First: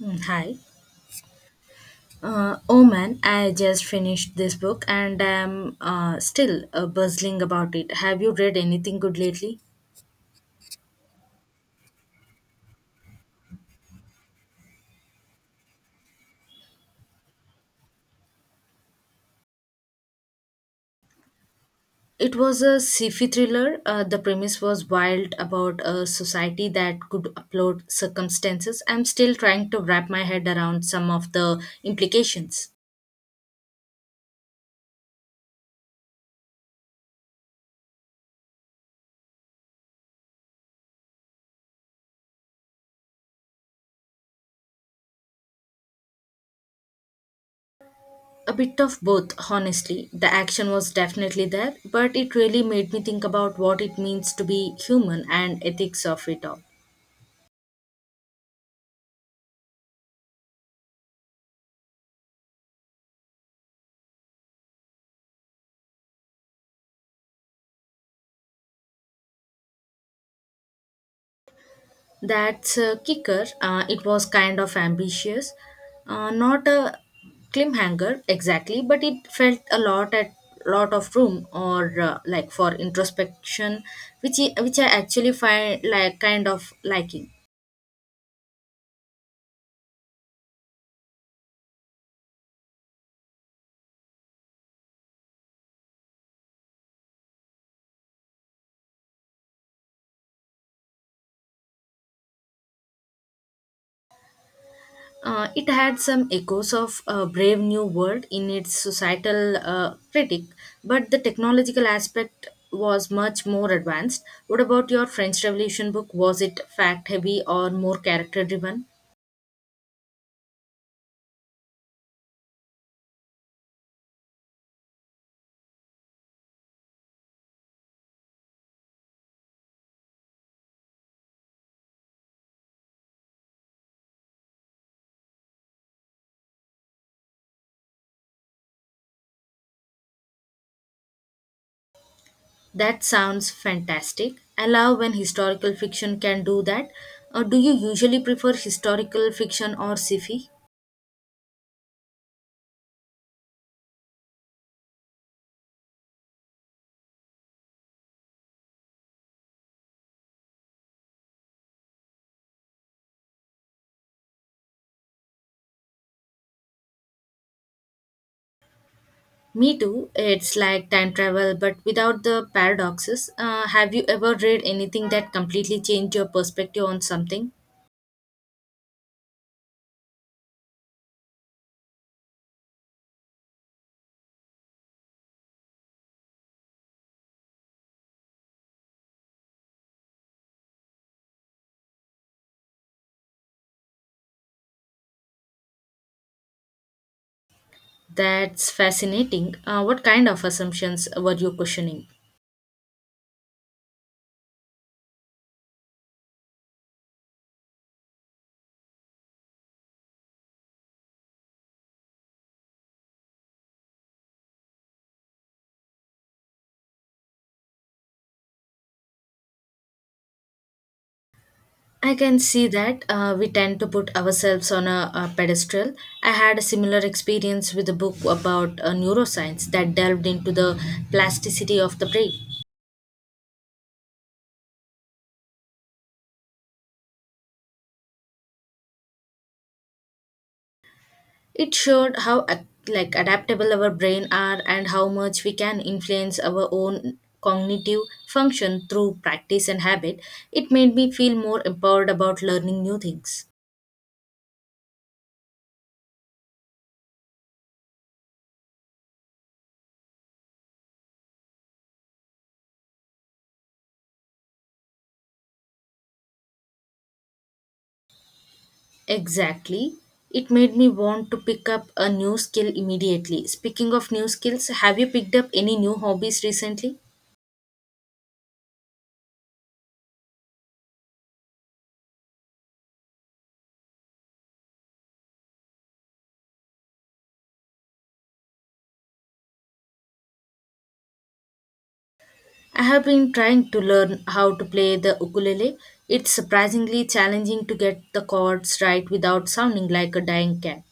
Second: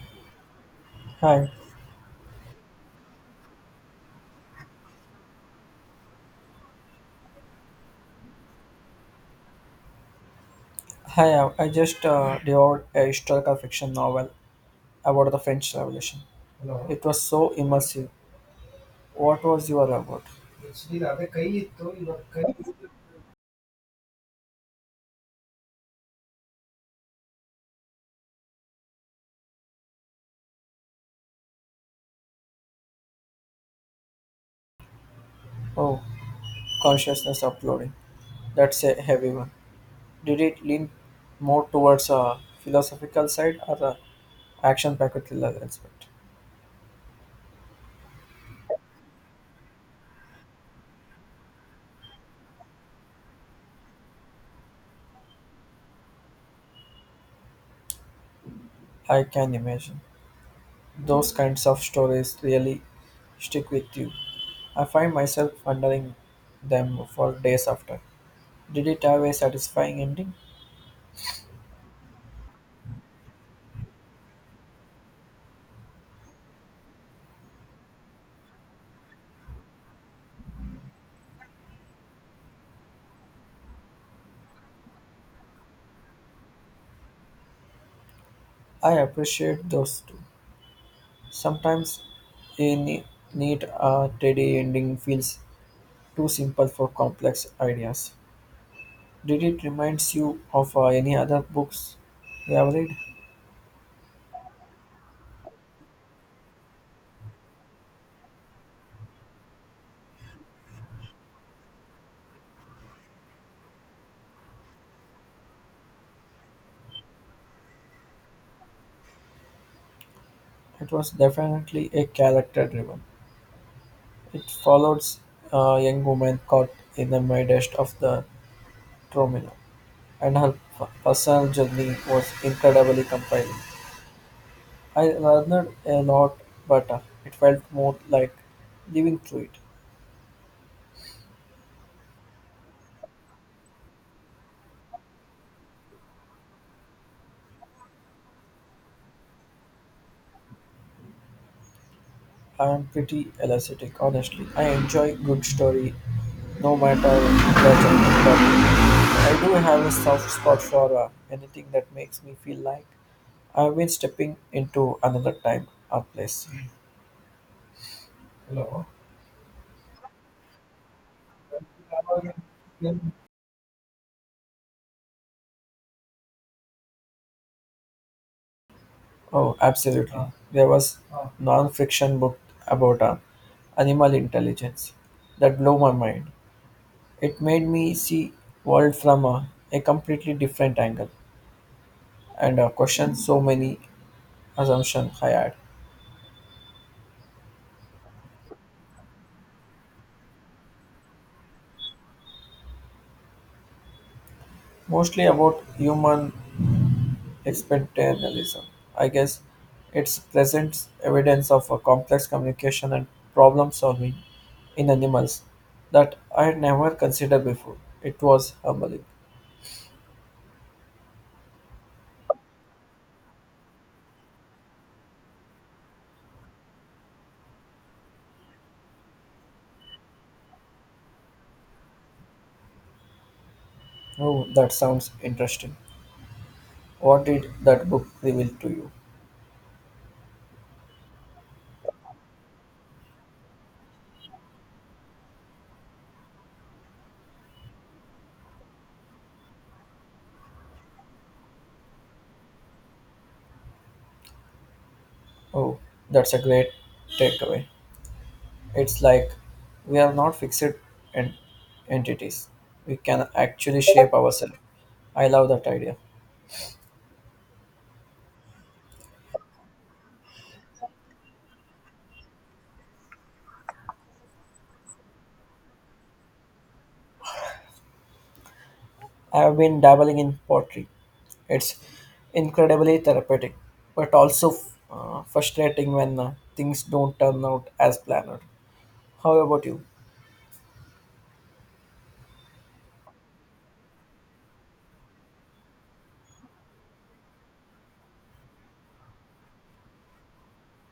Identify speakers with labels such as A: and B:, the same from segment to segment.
A: Hi.
B: Hi,
A: Oh man, I just finished this book and I'm still buzzing about it. Have you read anything good lately?
B: hi. I just devoured a historical fiction novel about the French Revolution. It was so immersive. What was your about?
A: It was a sci-fi thriller. The premise was wild about a society that could upload circumstances. I'm still trying to wrap my head around some of the implications.
B: Oh, consciousness uploading. That's a heavy one. Did it lean more towards a philosophical side or a action-packed thriller aspect?
A: A bit of both, honestly. The action was definitely there, but it really made me think about what it means to be human and ethics of it all.
B: I can imagine. Those kinds of stories really stick with you. I find myself wondering them for days after. Did it have a satisfying ending?
A: That's a kicker. It was kind of ambitious. Not a cliffhanger exactly, but it felt a lot at lot of room or for introspection, which I actually find like kind of liking.
B: I appreciate those two. Sometimes a ne- neat, tidy ending feels too simple for complex ideas. Did it reminds you of any other books you have read?
A: It had some echoes of a Brave New World in its societal critic, but the technological aspect was much more advanced. What about your French Revolution book? Was it fact heavy or more character driven?
B: It was definitely a character-driven. It follows a young woman caught in the midst of the turmoil, and her personal journey was incredibly compelling. I learned a lot, but it felt more like living through it.
A: That sounds fantastic. I love when historical fiction can do that. Do you usually prefer historical fiction or sci-fi?
B: I am pretty elastic, honestly. I enjoy good story, no matter the genre. But I do have a soft spot for anything that makes me feel like I've been stepping into another time or place. Hello.
A: Me too. It's like time travel, but without the paradoxes. Have you ever read anything that completely changed your perspective on something?
B: Oh, absolutely. There was non-fiction book about animal intelligence that blew my mind. It made me see world from a completely different angle and question so many assumptions I had,
A: That's fascinating. What kind of assumptions were you questioning?
B: mostly about human exceptionalism. I guess it presents evidence of a complex communication and problem solving in animals that I had never considered before. It was humbling.
A: I can see that, we tend to put ourselves on a pedestal. I had a similar experience with a book about neuroscience that delved into the plasticity of the brain.
B: Oh, that sounds interesting. What did that book reveal to you?
A: It showed how adaptable our brain are and how much we can influence our own cognitive function through practice and habit. It made me feel more empowered about learning new things.
B: Oh, that's a great takeaway. It's like we are not fixed en- entities. We can actually shape ourselves. I love that idea.
A: Exactly. It made me want to pick up a new skill immediately. Speaking of new skills, have you picked up any new hobbies recently?
B: I have been dabbling in pottery. It's incredibly therapeutic, but also frustrating when things don't turn out as planned. How about you?
A: I have been trying to learn how to play the ukulele. It's surprisingly challenging to get the chords right without sounding like a dying cat.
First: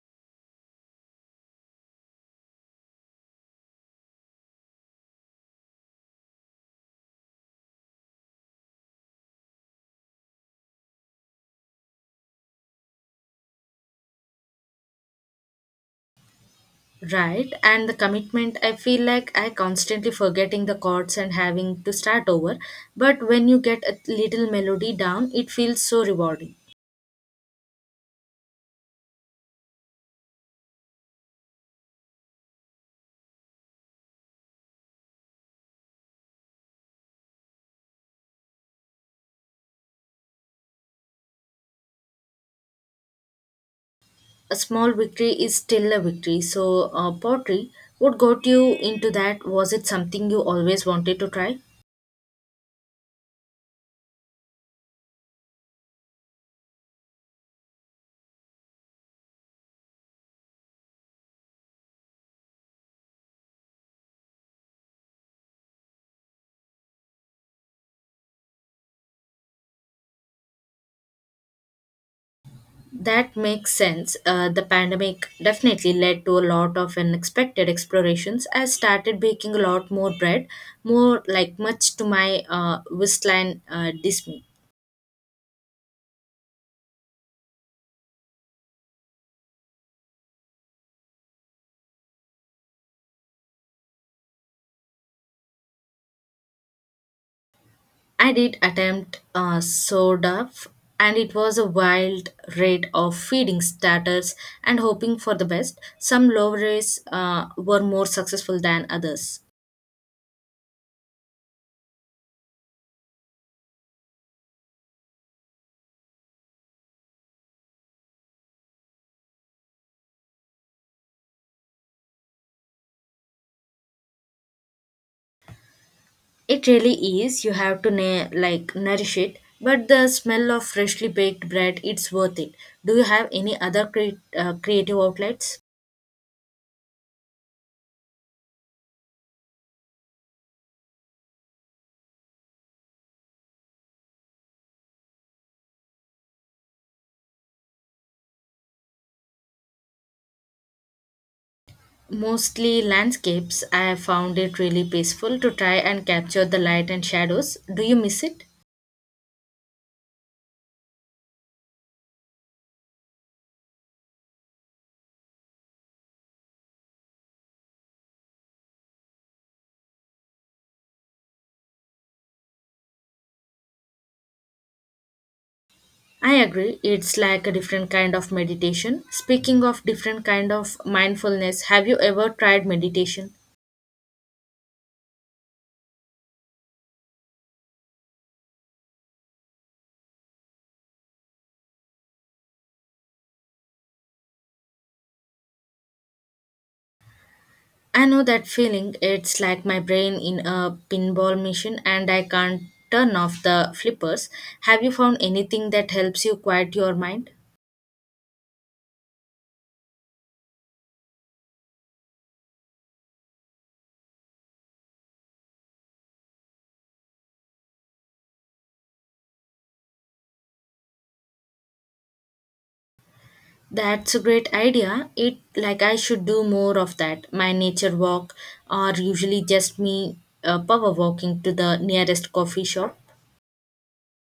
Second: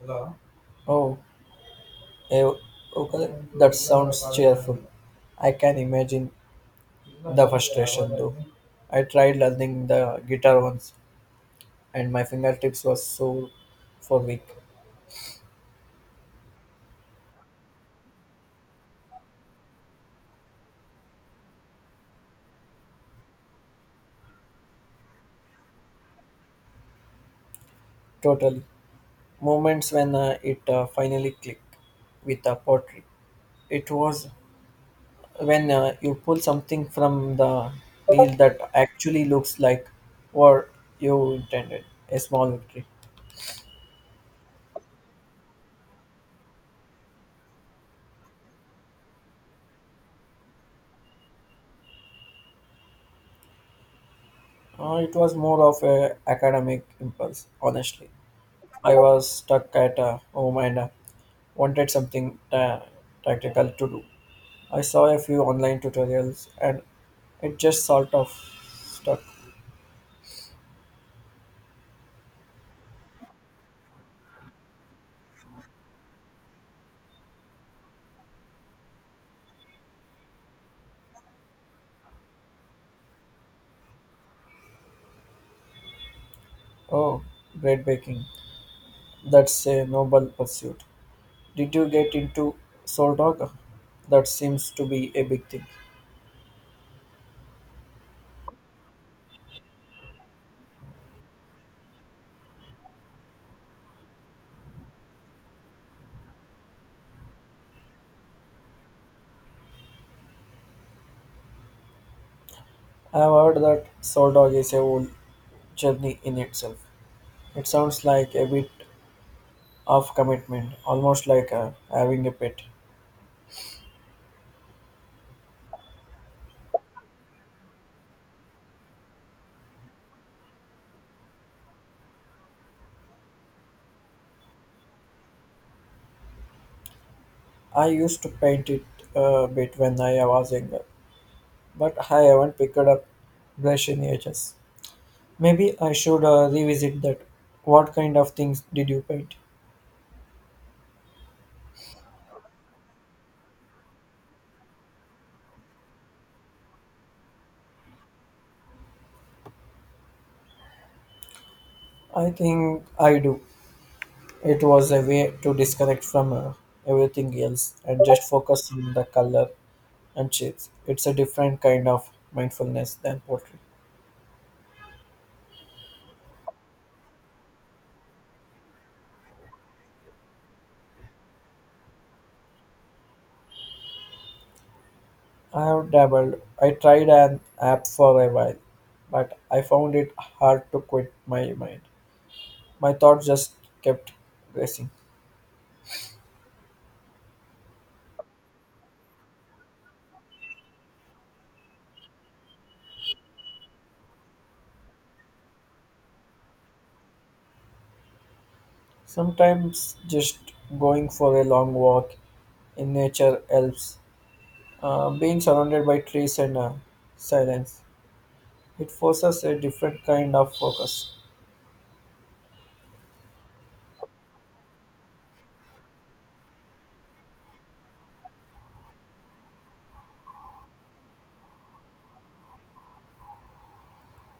B: Hello? Oh, eh, okay. That sounds cheerful. I can imagine the frustration though. I tried learning the guitar once and my fingertips were sore for week.
A: Right, and the commitment, I feel like I constantly forgetting the chords and having to start over. But when you get a little melody down, it feels so rewarding.
B: Totally. Moments when it finally clicked with a pottery. It was when you pull something from the reel that actually looks like what you intended, a small victory.
A: A small victory is still a victory. So, pottery, what got you into that? Was it something you always wanted to try?
B: It was more of a academic impulse, honestly. I was stuck at home and wanted something tactical to do. I saw a few online tutorials and it just sort of stuck.
A: That makes sense. The pandemic definitely led to a lot of unexpected explorations. I started baking a lot more bread, more like much to my waistline dismay.
B: Oh, bread baking. That's a noble pursuit. Did you get into Soldog? That seems to be a big thing.
A: I did attempt SODAF, and it was a wild rate of feeding starters and hoping for the best. Some lowers were more successful than others.
B: I have heard that Soldog is a whole journey in itself. It sounds like a bit of commitment, almost like having a pet.
A: It really is. You have to nourish it, but the smell of freshly baked bread, it's worth it. Do you have any other creative outlets?
B: I used to paint it a bit when I was younger, but I haven't picked up brush in ages. Maybe I should revisit that. What kind of things did you paint?
A: Mostly landscapes. I have found it really peaceful to try and capture the light and shadows. Do you miss it?
B: I think I do. It was a way to disconnect from everything else and just focus on the color and shapes. It's a different kind of mindfulness than poetry.
A: I agree. It's like a different kind of meditation. Speaking of different kind of mindfulness, have you ever tried meditation?
B: I have dabbled. I tried an app for a while, but I found it hard to quit my mind. My thoughts just kept racing.
A: I know that feeling. It's like my brain in a pinball machine and I can't turn off the flippers. Have you found anything that helps you quiet your mind?
B: Sometimes just going for a long walk in nature helps. Being surrounded by trees and silence, it forces a different kind of focus.
A: That's a great idea. It like I should do more of that. My nature walk or usually just me power walking to the nearest coffee shop.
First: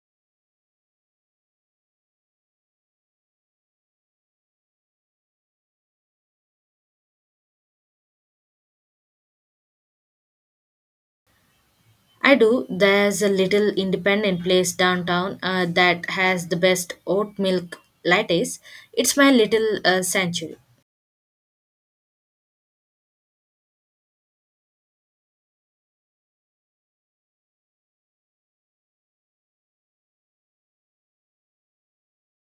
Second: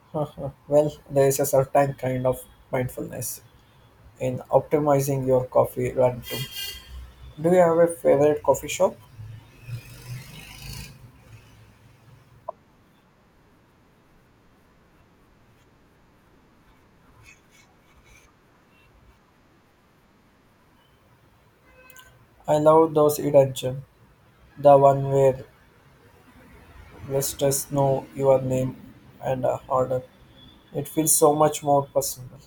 B: Uh-huh. Well, there is a certain kind of mindfulness in optimizing your coffee run too. Do you have a favorite coffee shop?
A: I do. There's a little independent place downtown that has the best oat milk lattes. It's my little sanctuary.
B: I love those hidden gem, the one where visitors know your name and order. It feels so much more personal.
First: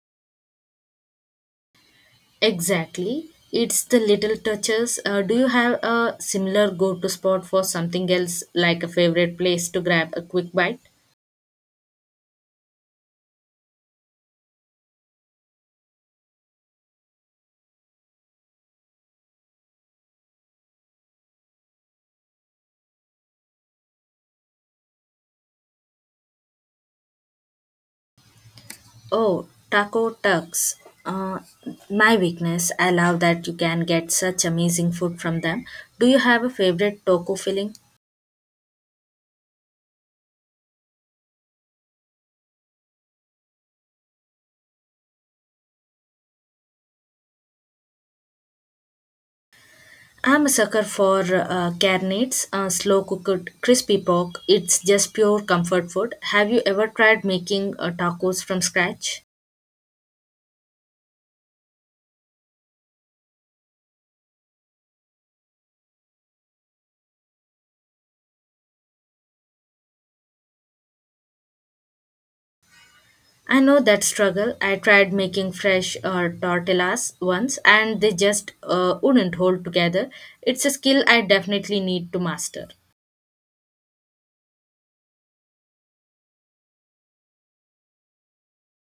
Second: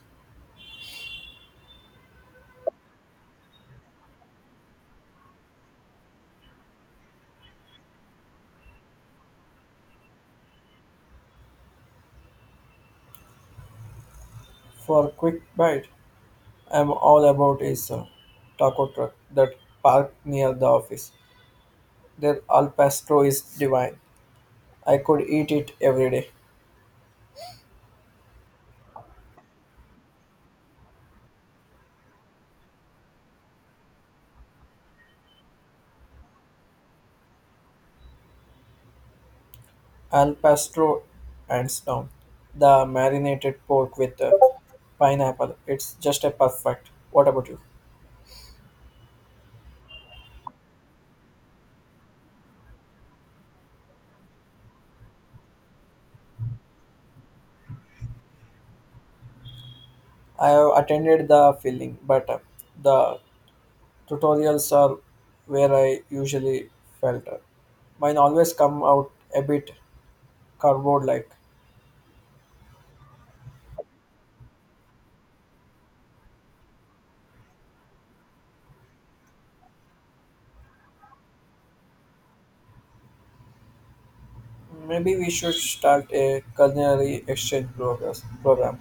A: Exactly. It's the little touches. Do you have a similar go to spot for something else, like a favorite place to grab a quick bite?
B: For a quick bite, I'm all about is taco truck that parked near the office. Their al pastor is divine. I could eat it every day.
A: Oh, Taco Tucks. Uh, my weakness. I love that you can get such amazing food from them. Do you have a favorite taco filling?
B: Al pastor, hands down. The marinated pork with pineapple. It's just a perfect. What about you?
A: I'm a sucker for carnates, slow cooked crispy pork. It's just pure comfort food. Have you ever tried making tacos from scratch?
B: I have attended the filling, but the tutorials are where I usually felt. Mine always come out a bit cardboard like.
A: I know that struggle. I tried making fresh tortillas once and they just wouldn't hold together. It's a skill I definitely need to master.
B: Maybe we should start a culinary exchange progress, program.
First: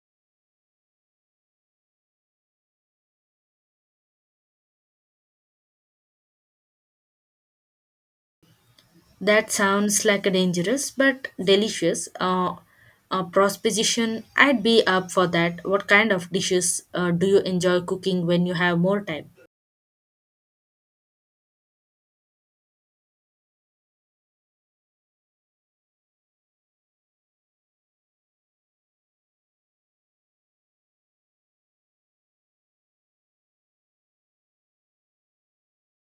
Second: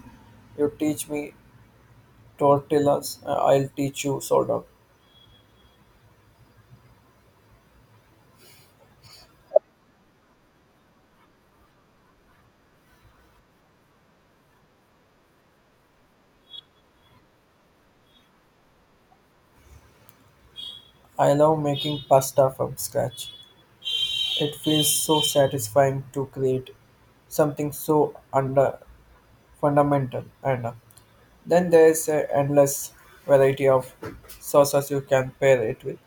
B: You teach me tortillas, I'll teach you sourdough.
A: That sounds like a dangerous but delicious proposition. I'd be up for that. What kind of dishes do you enjoy cooking when you have more time?
B: I love making pasta from scratch. It feels so satisfying to create something so under fundamental, and then there's an endless variety of sauces you can pair it with.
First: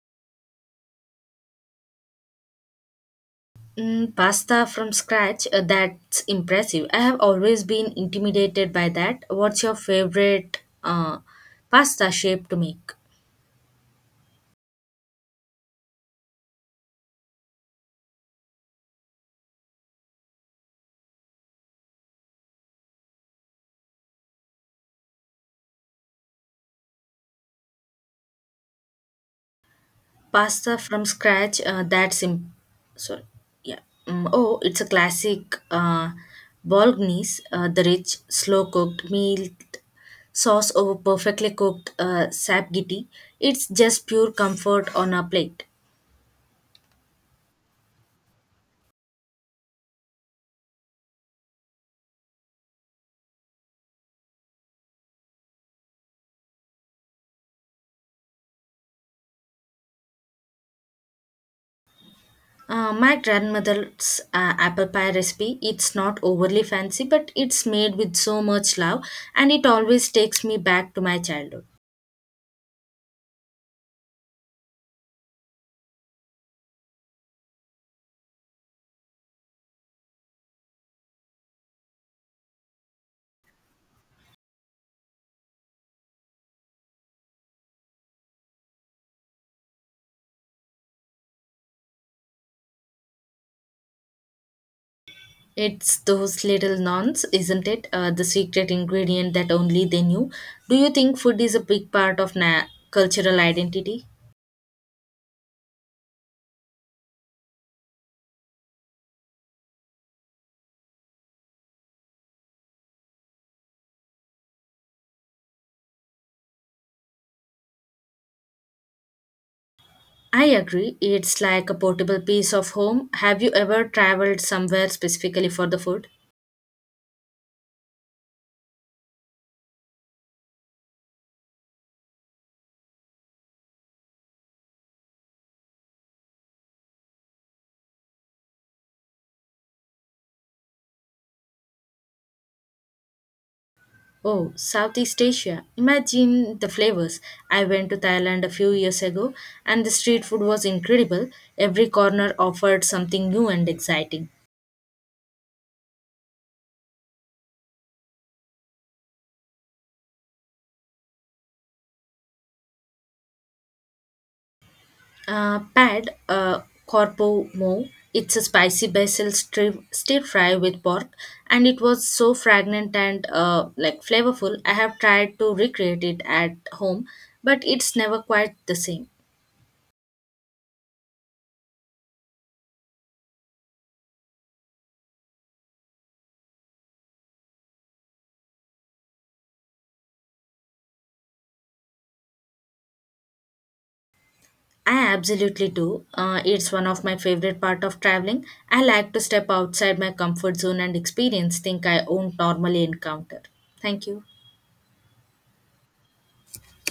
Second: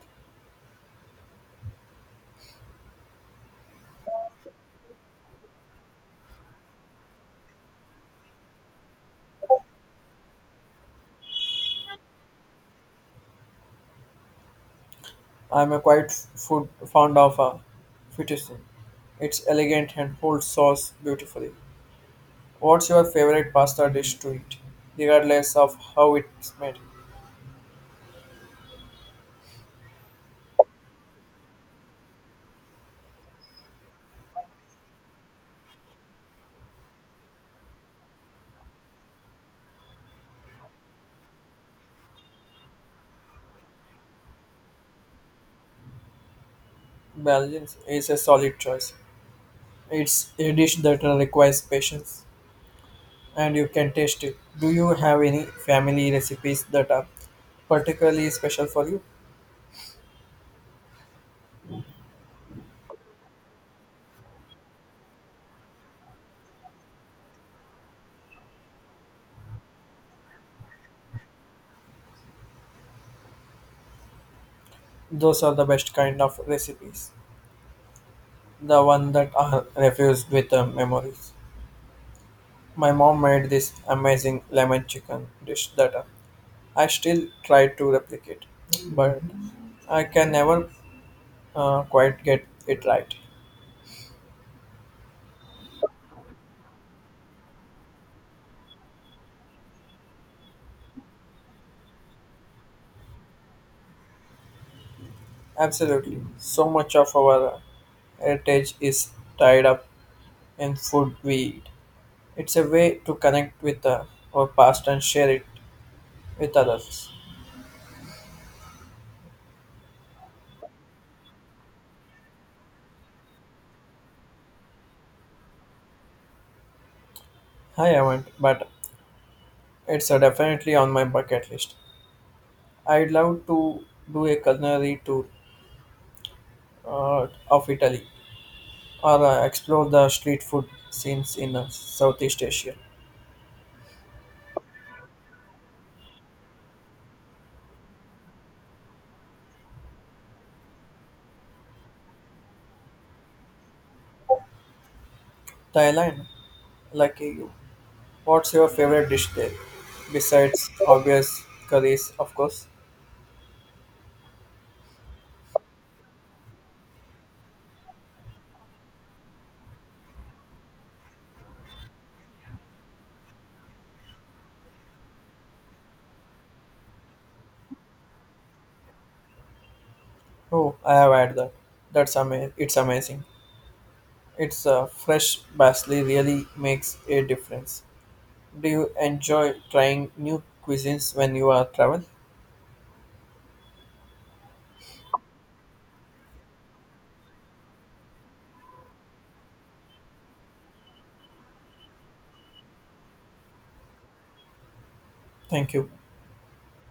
A: Pasta from scratch, that's impressive. I have always been intimidated by that. What's your favorite pasta shape to make?
B: I'm a quite food fond of a fettuccine. It's elegant and holds sauce beautifully. What's your favorite pasta dish to eat, regardless of how it's made?
A: Pasta from scratch, sorry. Yeah. Oh, it's a classic bolognese, the rich, slow cooked meal sauce over perfectly cooked sapgiti. It's just pure comfort on a plate.
B: Belgian is a solid choice. It's a dish that requires patience and you can taste it. Do you have any family recipes that are particularly special for you?
A: My grandmother's apple pie recipe, it's not overly fancy, but it's made with so much love and it always takes me back to my childhood.
B: Those are the best kind of recipes. The one that are refused with memories. My mom made this amazing lemon chicken dish that I still try to replicate, but I can never quite get it right.
A: It's those little nuns, isn't it? The secret ingredient that only they knew. Do you think food is a big part of cultural identity?
B: Absolutely. So much of our heritage is tied up in food we eat. It's a way to connect with our past and share it with others.
A: I agree. It's like a portable piece of home. Have you ever traveled somewhere specifically for the food?
B: I haven't, but it's definitely on my bucket list. I'd love to do a culinary tour of Italy or explore the street food scenes in Southeast Asia.
A: Oh, Southeast Asia. Imagine the flavors. I went to Thailand a few years ago and the street food was incredible. Every corner offered something new and exciting.
B: Thailand, lucky you. What's your favorite dish there? Besides obvious curries, of course.
A: Pad corpo mo. It's a spicy basil stir fry with pork and it was so fragrant and flavorful. I have tried to recreate it at home, but it's never quite the same.
B: Oh, I have had that. It's amazing. It's fresh basil really makes a difference. Do you enjoy trying new cuisines when you are travel?
A: I absolutely do. It's one of my favorite part of traveling. I like to step outside my comfort zone and experience things I won't normally encounter. Thank you.
B: Thank you.